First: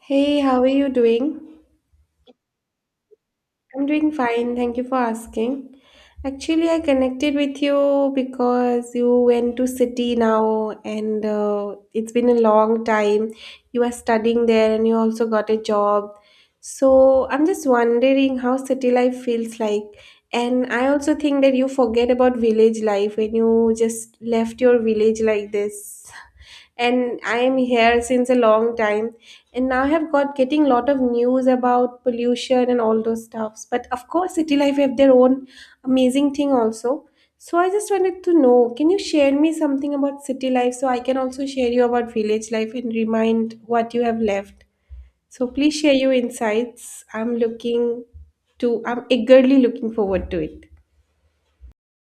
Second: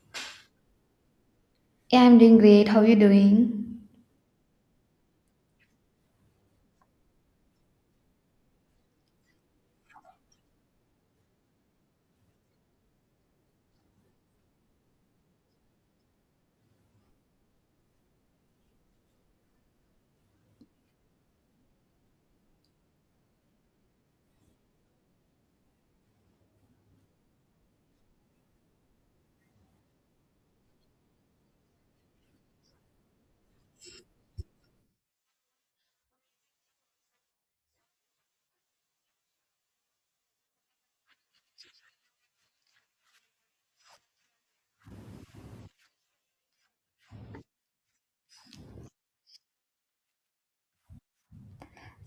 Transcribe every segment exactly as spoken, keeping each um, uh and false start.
Hey, how are you doing? Yeah, I'm doing great. How are you doing? I'm doing fine. Thank you for asking. Actually, I connected with you because you went to city now and uh, it's been a long time. You are studying there and you also got a job. So, I'm just wondering how city life feels like. And I also think that you forget about village life when you just left your village like this. And I am here since a long time, and now I have got getting lot of news about pollution and all those stuffs. But of course, city life have their own amazing thing also. So I just wanted to know, can you share me something about city life so I can also share you about village life and remind what you have left? So please share your insights. I'm looking to, I'm eagerly looking forward to it.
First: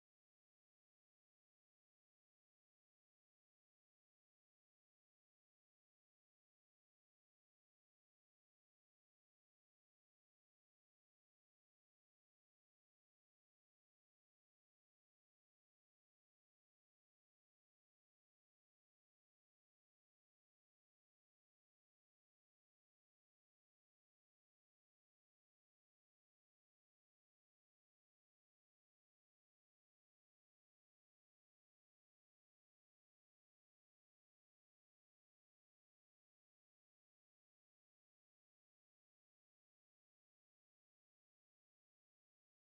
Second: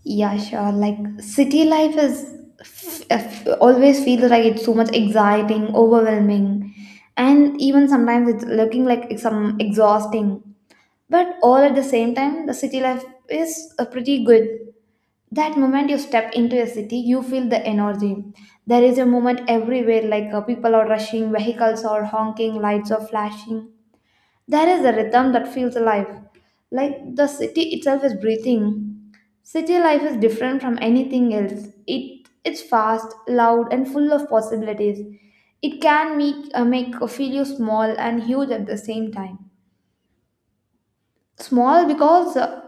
Yeah, sure. Like city life is f- f- always feels like it's so much exciting, overwhelming, and even sometimes it's looking like it's some exhausting. But all at the same time, the city life is uh, pretty good. That moment you step into a city, you feel the energy. There is a moment everywhere, like uh, people are rushing, vehicles are honking, lights are flashing. There is a rhythm that feels alive, like the city itself is breathing. City life is different from anything else. It it's fast, loud, and full of possibilities. It can make uh, make uh, feel you small and huge at the same time. Small because uh,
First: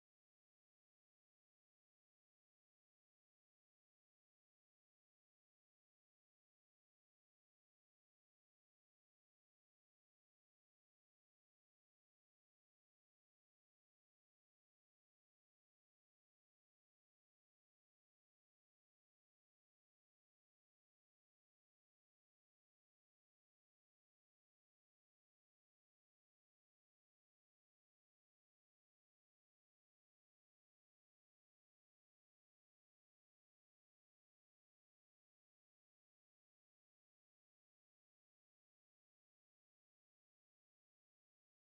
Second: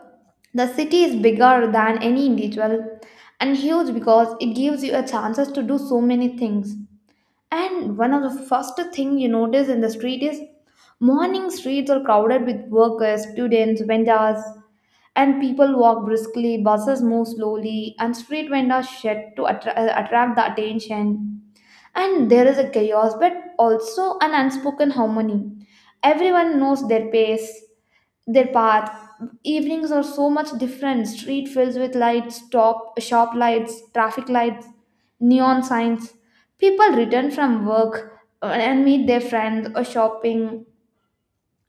the city is bigger than any individual, and huge because it gives you a chances to do so many things. And one of the first thing you notice in the street is morning streets are crowded with workers, students, vendors, and people walk briskly, buses move slowly, and street vendors shed to attra- uh, attract the attention. And there is a chaos, but also an unspoken harmony. Everyone knows their pace, their path. Evenings are so much different. Street fills with lights, top shop lights, traffic lights, neon signs. People return from work uh, and meet their friends or shopping,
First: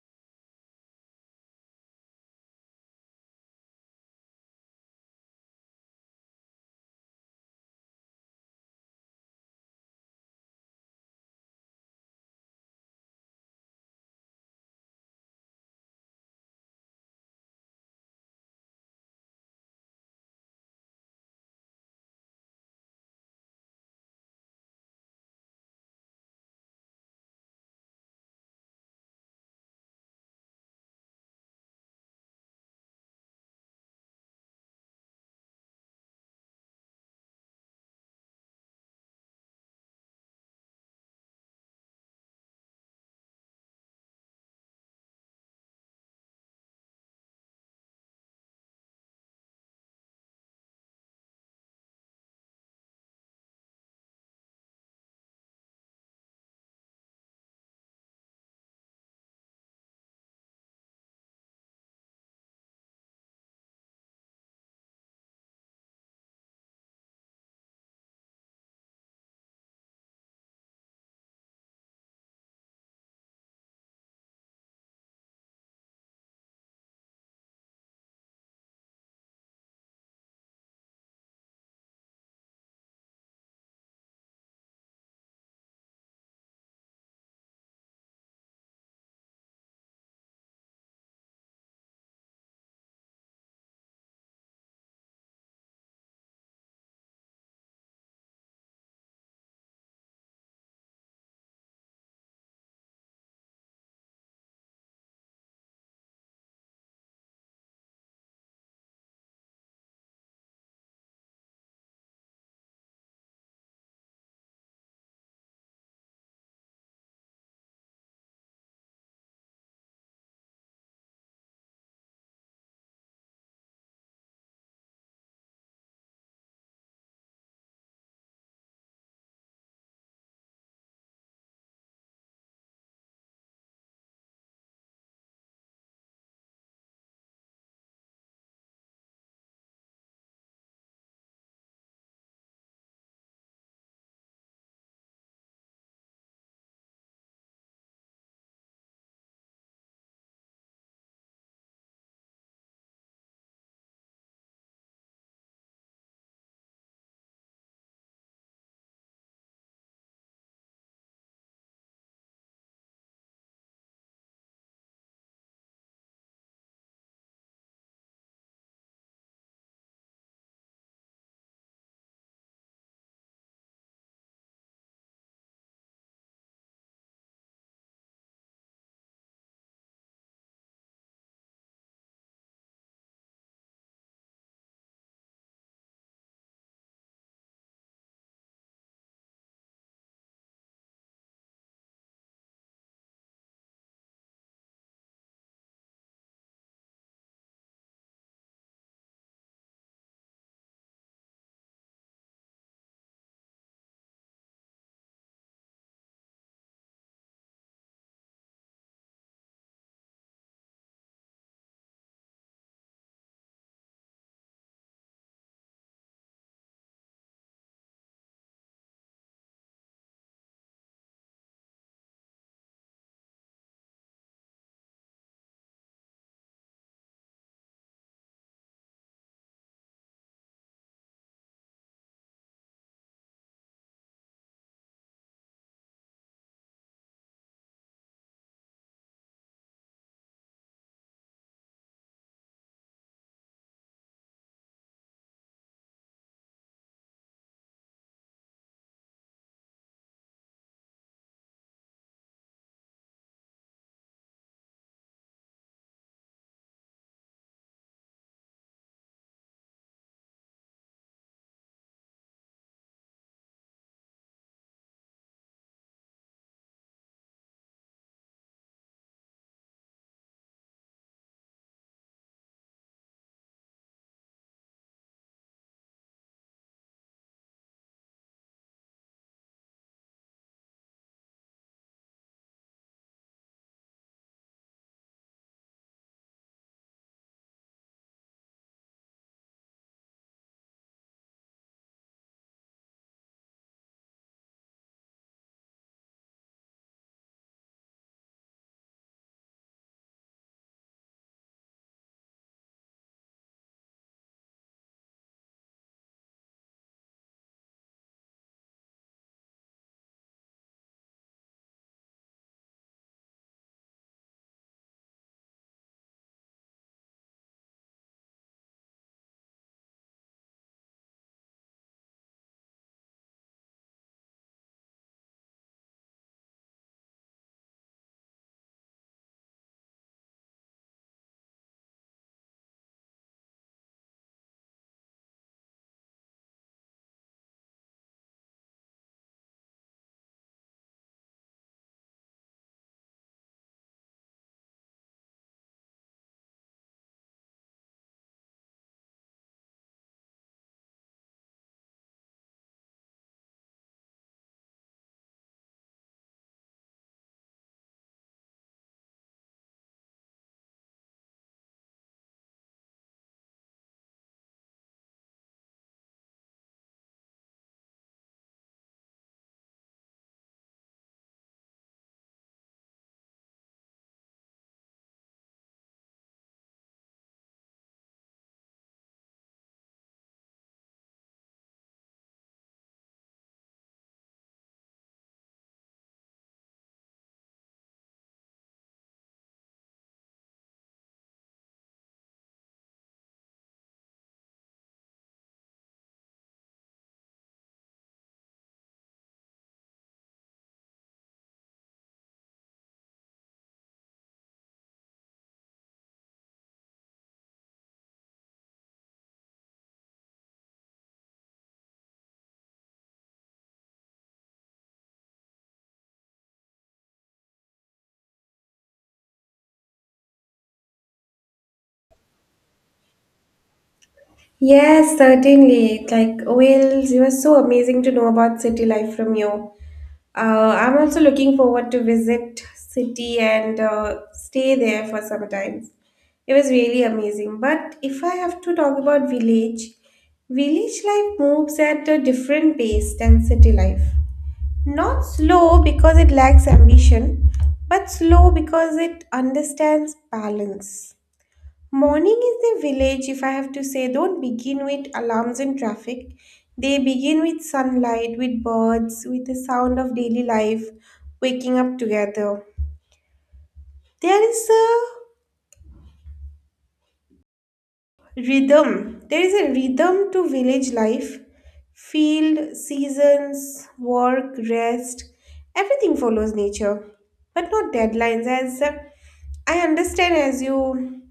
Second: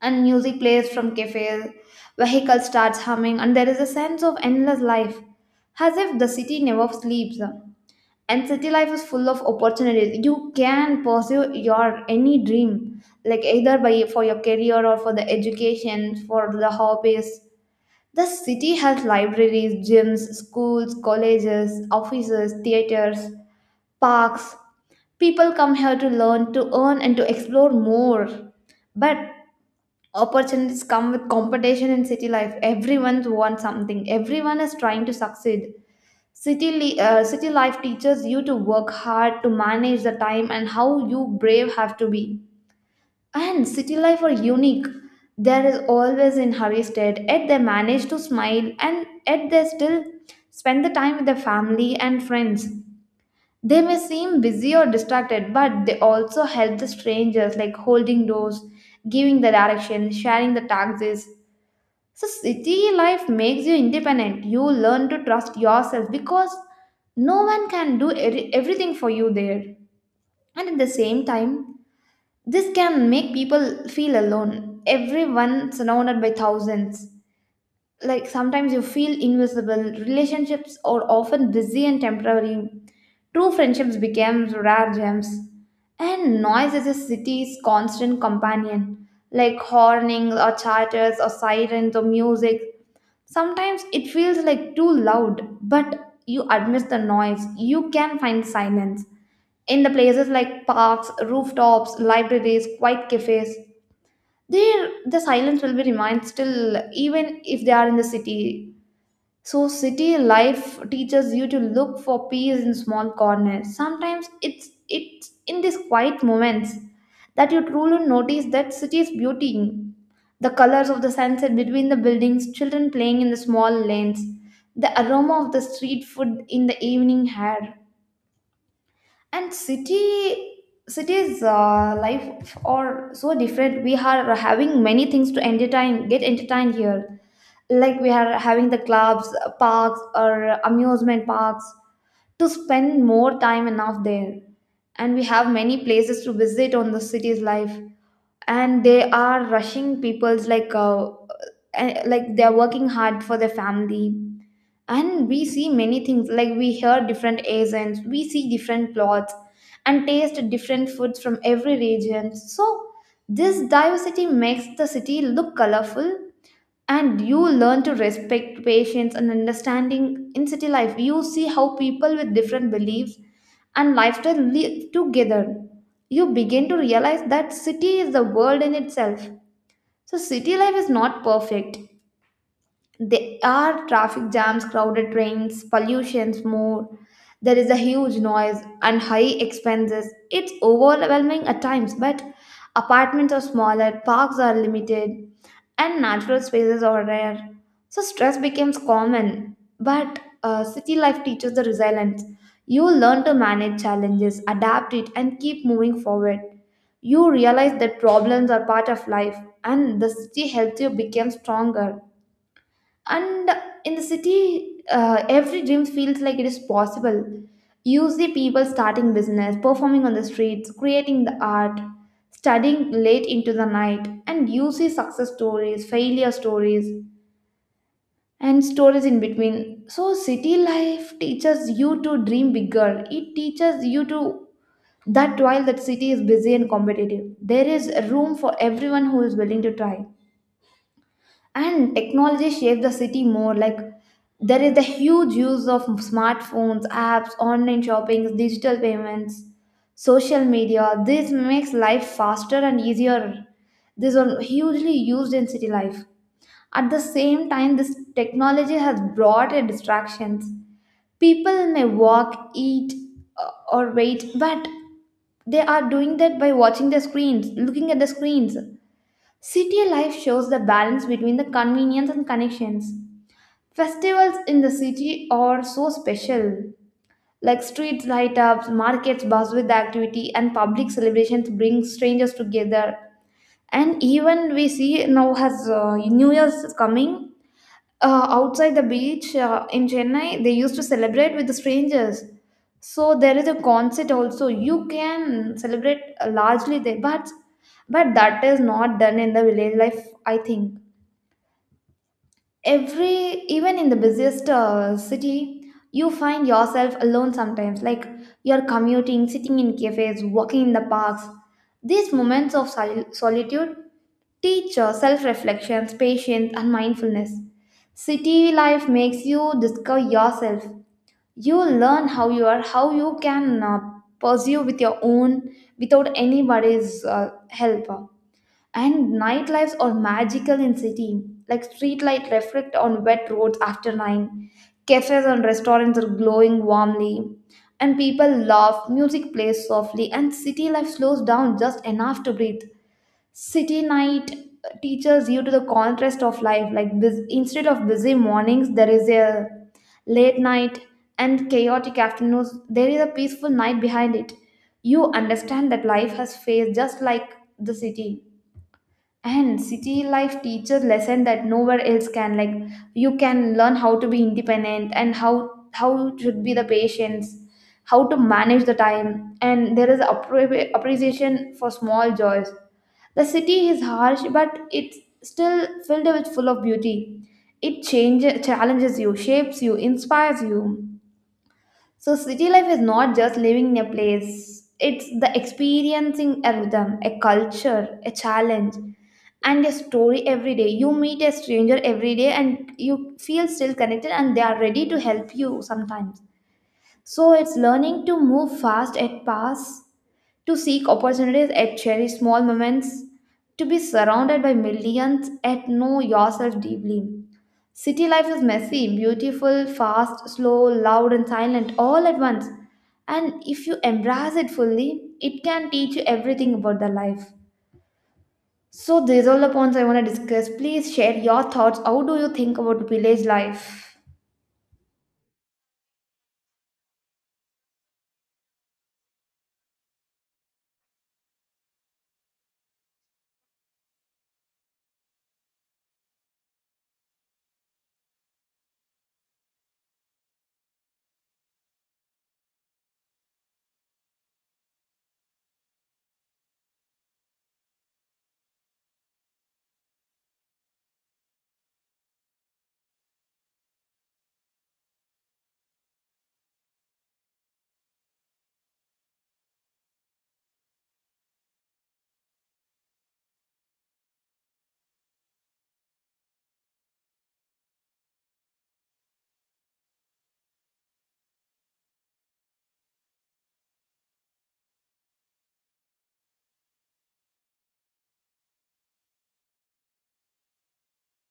and music plays from cafes. Vehicle starts humming, and there is a sense of endless life, as if the city never sleeps. And city life is full of opportunities. You can pursue your any dream, like either by for your career or for the education, for the hobbies. The city has libraries, gyms, schools, colleges, offices, theaters, parks. People come here to learn, to earn, and to explore more. But opportunities come with competition in city life. Everyone wants something, everyone is trying to succeed. City, li- uh, city life teaches you to work hard, to manage the time, and how you brave have to be. And city life are unique. There is always in hurry state, yet they manage to smile and yet they still spend the time with their family and friends. They may seem busy or distracted, but they also help the strangers like holding doors, giving the direction, sharing the taxis. So city life makes you independent. You learn to trust yourself because no one can do every- everything for you there. And at the same time, this can make people feel alone. Everyone surrounded by thousands. Like sometimes you feel invisible. Relationships are often busy and temporary. True friendships became rare gems. And noise is a city's constant companion, like horning or chatters or sirens or music. Sometimes it feels like too loud, but you amidst the noise, you can find silence in the places like parks, rooftops, libraries, quiet cafes. There, the silence will be remained still, even if they are in the city. So, city life teaches you to look for peace in small corners. Sometimes it's it's in these quiet moments that you truly notice that city's beauty. The colors of the sunset between the buildings, children playing in the small lanes, the aroma of the street food in the evening air, and city cities uh, life are so different. We are having many things to entertain, get entertained here, like we are having the clubs, parks or amusement parks to spend more time enough there, and we have many places to visit on the city's life. And they are rushing people's like uh, uh, like they're working hard for their family. And we see many things, like we hear different accents, we see different plots and taste different foods from every region. So this diversity makes the city look colorful, and you learn to respect patience and understanding. In city life, you see how people with different beliefs and lifestyle live together. You begin to realize that city is the world in itself. So city life is not perfect. There are traffic jams, crowded trains, pollutions more. There is a huge noise and high expenses. It's overwhelming at times, but apartments are smaller, parks are limited, and natural spaces are rare. So stress becomes common, but uh, city life teaches the resilience. You learn to manage challenges, adapt it, and keep moving forward. You realize that problems are part of life, and the city helps you become stronger. And in the city, uh, every dream feels like it is possible. You see people starting business, performing on the streets, creating the art, studying late into the night, and you see success stories, failure stories, and stories in between. So city life teaches you to dream bigger. It teaches you to that while that city is busy and competitive, there is room for everyone who is willing to try. And technology shaped the city more. Like there is the huge use of smartphones, apps, online shopping, digital payments, social media. This makes life faster and easier. These are hugely used in city life. At the same time, this technology has brought a distractions. People may walk, eat, uh, or wait, but they are doing that by watching the screens, looking at the screens. City life shows the balance between the convenience and connections. Festivals in the city are so special. Like streets light up, markets buzz with activity, and public celebrations bring strangers together. And even we see now has uh, New Year's is coming. Uh, outside the beach uh, in Chennai, they used to celebrate with the strangers. So there is a concert also. You can celebrate uh, largely there, but but that is not done in the village life, I think. Every even in the busiest uh, city, you find yourself alone sometimes. Like you're commuting, sitting in cafes, walking in the parks, these moments of sol- solitude teach uh, self-reflection, patience and mindfulness. City life makes you discover yourself. You learn how you are, how you can uh, pursue with your own without anybody's uh, help. And nightlives are magical in city, like street light reflect on wet roads after nine. Cafes and restaurants are glowing warmly, and people laugh, music plays softly, and city life slows down just enough to breathe. City night teaches you to the contrast of life, like bus- instead of busy mornings, there is a late night, and chaotic afternoons, there is a peaceful night behind it. You understand that life has phase just like the city. And city life teaches lesson that nowhere else can. Like you can learn how to be independent, and how how should be the patience, how to manage the time, and there is appre- appreciation for small joys. The city is harsh, but it's still filled with full of beauty. It changes, challenges you, shapes you, inspires you. So city life is not just living in a place, it's the experiencing a rhythm, a culture, a challenge, and a story every day. You meet a stranger every day and you feel still connected, and they are ready to help you sometimes. So it's learning to move fast at pass, to seek opportunities and cherish small moments, to be surrounded by millions and know yourself deeply. City life is messy, beautiful, fast, slow, loud, and silent all at once. And if you embrace it fully, it can teach you everything about the life. So, these are all the points I want to discuss. Please share your thoughts. How do you think about village life? Yes, certainly. Like, Wales, you are so amazing to know about city life from you. Uh, I'm also looking forward to visit city and uh, stay there for some time. It was really amazing. But if I have to talk about village, village life moves at a different pace than city life. Not slow because it lacks ambition, but slow because it understands balance. Morning is the village, if I have to say, don't begin with alarms and traffic. They begin with sunlight, with birds, with the sound of daily life, waking up together. There is a Rhythm. There is a rhythm to village life. Field, seasons, work, rest, everything follows nature, but not deadlines. As uh, I understand, as you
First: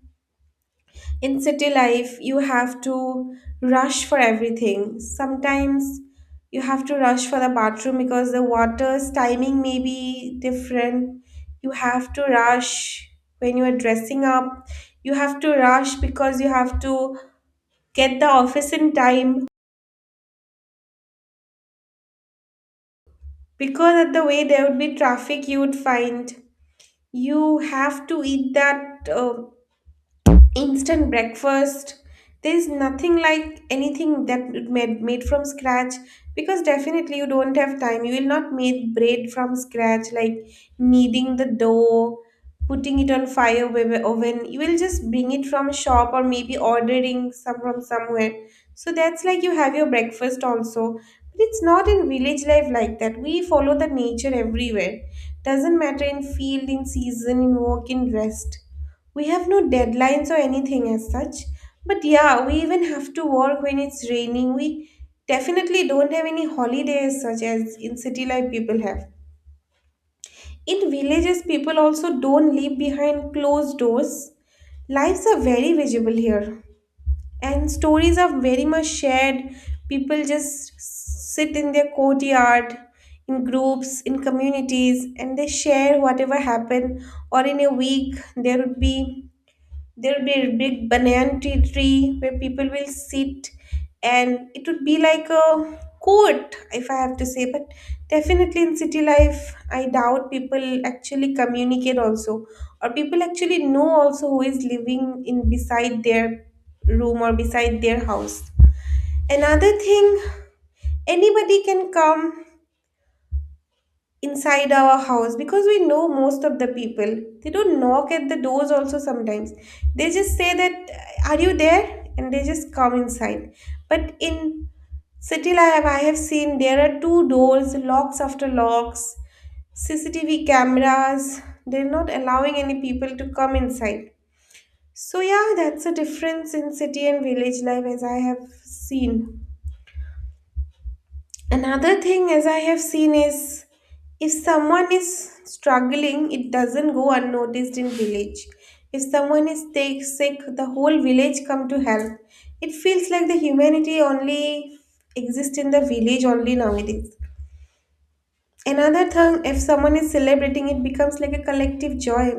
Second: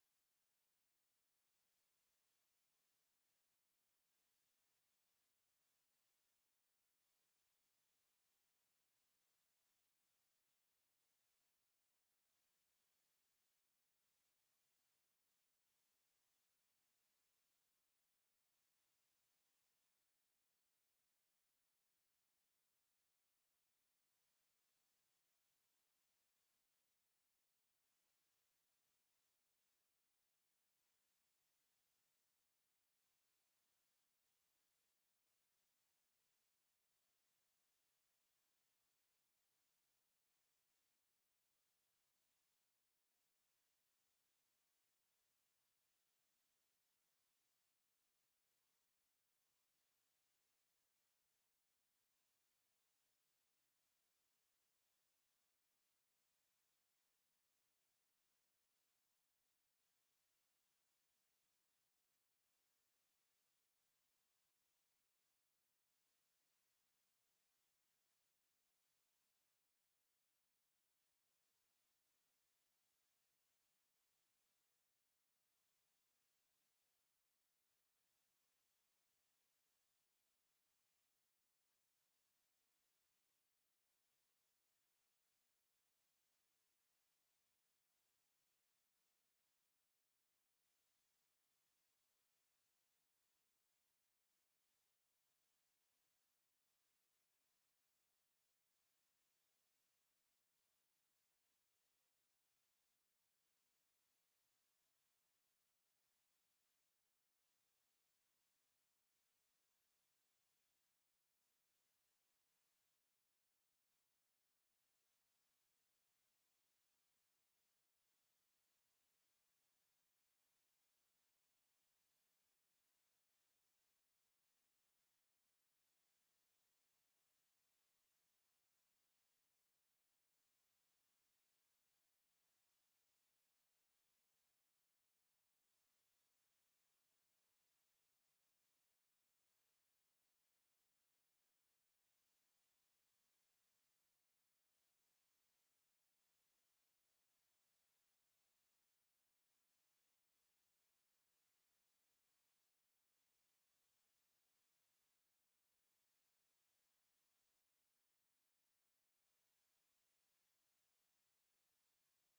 in city life, you have to rush for everything. Sometimes you have to rush for the bathroom because the water's timing may be different. You have to rush when you are dressing up. You have to rush because you have to get the office in time because of the way there would be traffic you would find you have to eat that uh, instant breakfast. There's nothing like anything that it made made from scratch, because definitely you don't have time. You will not make bread from scratch, like kneading the dough, putting it on fire ov- oven. You will just bring it from a shop or maybe ordering some from somewhere. So that's like you have your breakfast also, but it's not in village life like that. We follow the nature everywhere. Doesn't matter, in field, in season, in work, in rest, we have no deadlines or anything as such. But yeah, we even have to work when it's raining. We definitely don't have any holidays such as in city life people have. In villages, people also don't live behind closed doors. Lives are very visible here, and stories are very much shared. People just sit in their courtyard, in groups, in communities, and they share whatever happened. Or in a week, there would be there'll be a big banana tree, tree where people will sit, and it would be like a court, if I have to say. But definitely in city life, I doubt people actually communicate also, or people actually know also who is living in beside their room or beside their house. Another thing, anybody can come inside our house because we know most of the people. They don't knock at the doors also sometimes. They just say that, are you there, and they just come inside. But in city life, I have seen, there are two doors, locks after locks, C C T V cameras, they're not allowing any people to come inside. So yeah, that's a difference in city and village life as I have seen. Another thing, as I have seen, is if someone is struggling, it doesn't go unnoticed in village. If someone is take, sick, the whole village come to help. It feels like the humanity only exists in the village only nowadays. Another thing, if someone is celebrating, it becomes like a collective joy.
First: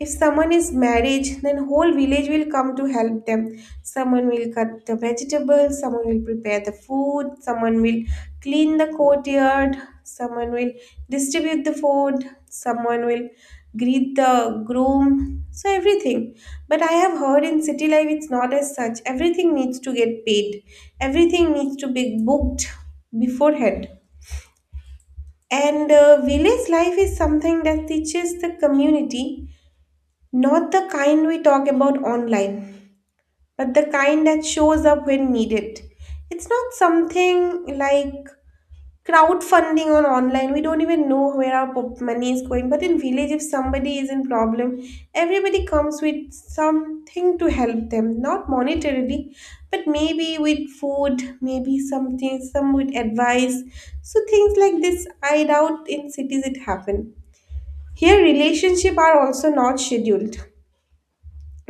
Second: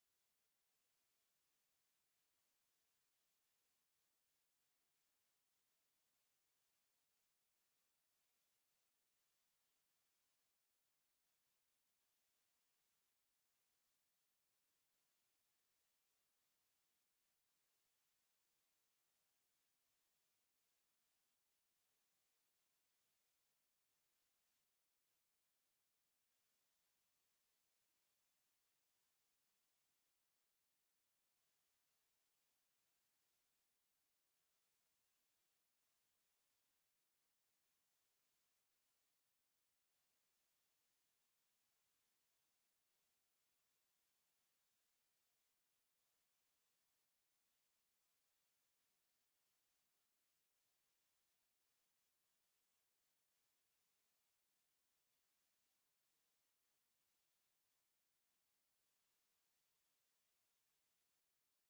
If someone is married, then whole village will come to help them. Someone will cut the vegetables, someone will prepare the food, someone will clean the courtyard, someone will distribute the food, someone will greet the groom. So everything. But I have heard in city life it's not as such. Everything needs to get paid. Everything needs to be booked beforehand. And uh, Village life is something that teaches the community, not the kind we talk about online, but the kind that shows up when needed. It's not something like crowdfunding on online. We don't even know where our pop- money is going. But in village, if somebody is in problem, everybody comes with something to help them, not monetarily, but maybe with food, maybe something, some with advice. So things like this, I doubt in cities it happen. Here relationship are also not scheduled.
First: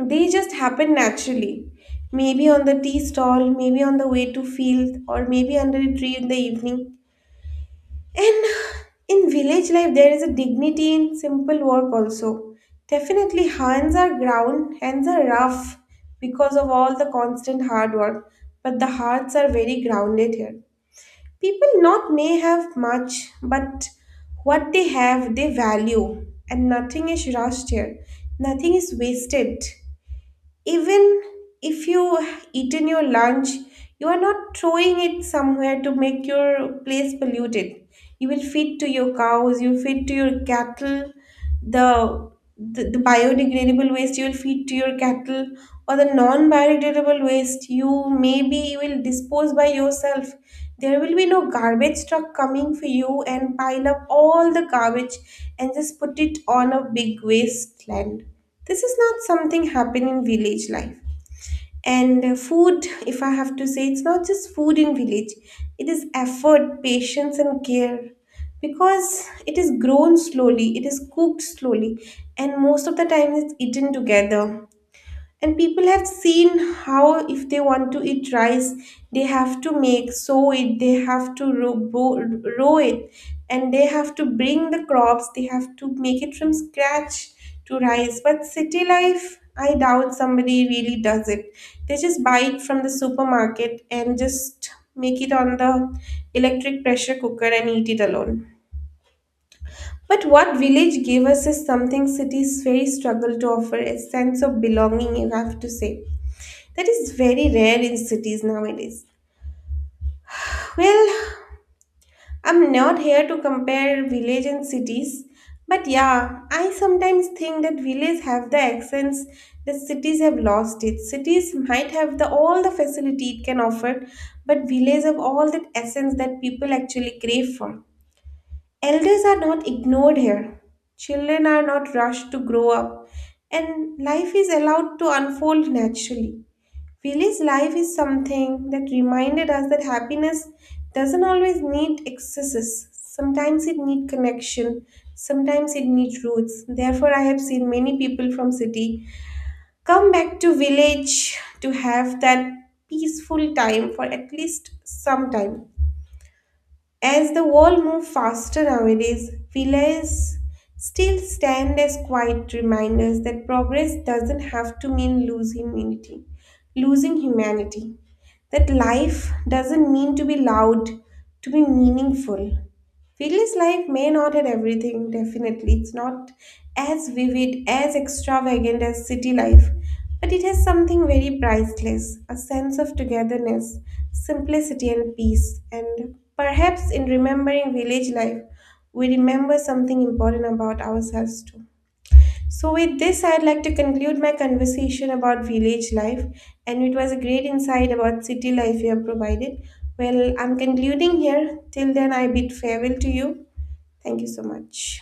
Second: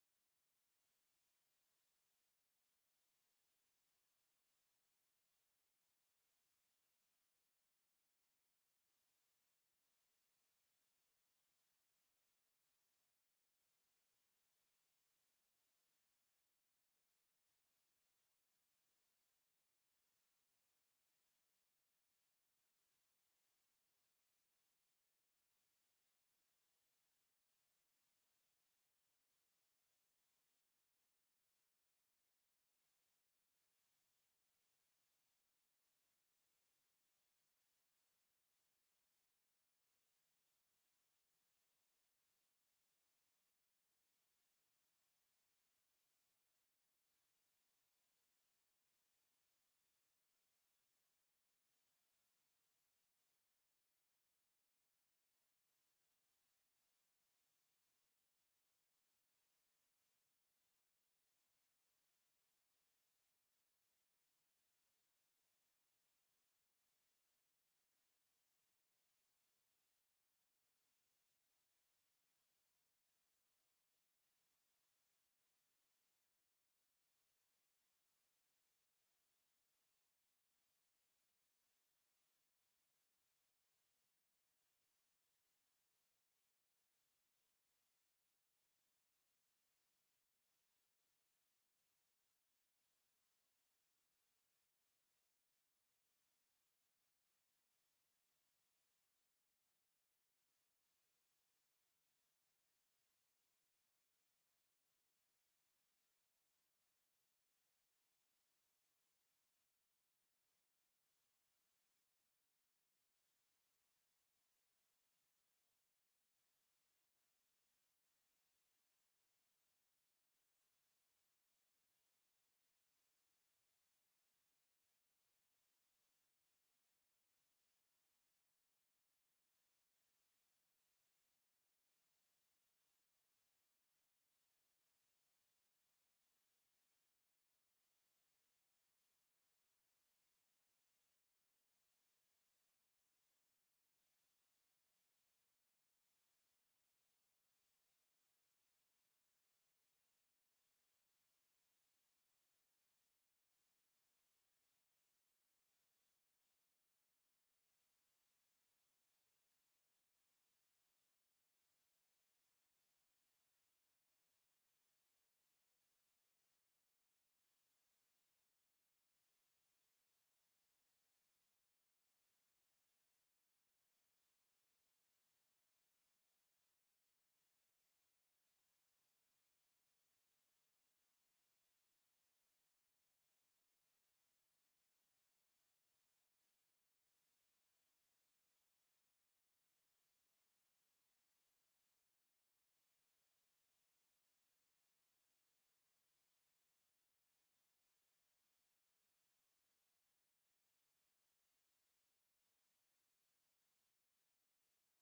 They just happen naturally, maybe on the tea stall, maybe on the way to field, or maybe under a tree in the evening. And in village life, there is a dignity in simple work also. Definitely, hands are ground, hands are rough because of all the constant hard work, but the hearts are very grounded here. People not may have much, but what they have, they value, and nothing is rushed here. Nothing is wasted. Even if you eaten your lunch, you are not throwing it somewhere to make your place polluted. You will feed to your cows, you feed to your cattle, the the, the biodegradable waste you will feed to your cattle, or the non-biodegradable waste you maybe will dispose by yourself. There will be no garbage truck coming for you and pile up all the garbage and just put it on a big wasteland. This is not something happen in village life. And uh, food if I have to say, it's not just food in village. It is effort, patience, and care, because it is grown slowly, it is cooked slowly, and most of the time it's eaten together. And people have seen how, if they want to eat rice, they have to make, sow it, they have to row bo- row it, and they have to bring the crops, they have to make it from scratch to rice. But city life, I doubt somebody really does it. They just buy it from the supermarket and just make it on the electric pressure cooker and eat it alone. But what village gave us is something cities very struggle to offer, a sense of belonging, you have to say. That is very rare in cities nowadays. Well, I'm not here to compare village and cities, but yeah, I sometimes think that villages have the accents that cities have lost it. Cities might have the all the facility it can offer, but villages have all that essence that people actually crave for. Elders are not ignored here. Children are not rushed to grow up, and life is allowed to unfold naturally. Willie's life is something that reminded us that happiness doesn't always need excesses. Sometimes it needs connection, sometimes it needs roots. Therefore, I have seen many people from city come back to village to have that peaceful time for at least some time. As the world moves faster nowadays, failures still stand as quiet reminders that progress doesn't have to mean losing humanity, losing humanity. That life doesn't mean to be loud, to be meaningful. Village life may not have everything, definitely. It's not as vivid, as extravagant as city life, but it has something very priceless, a sense of togetherness, simplicity, and peace. And perhaps in remembering village life, we remember something important about ourselves too. So, with this, I'd like to conclude my conversation about village life, and it was a great insight about city life you have provided. Well, I'm concluding here. Till then, I bid farewell to you. Thank you so much.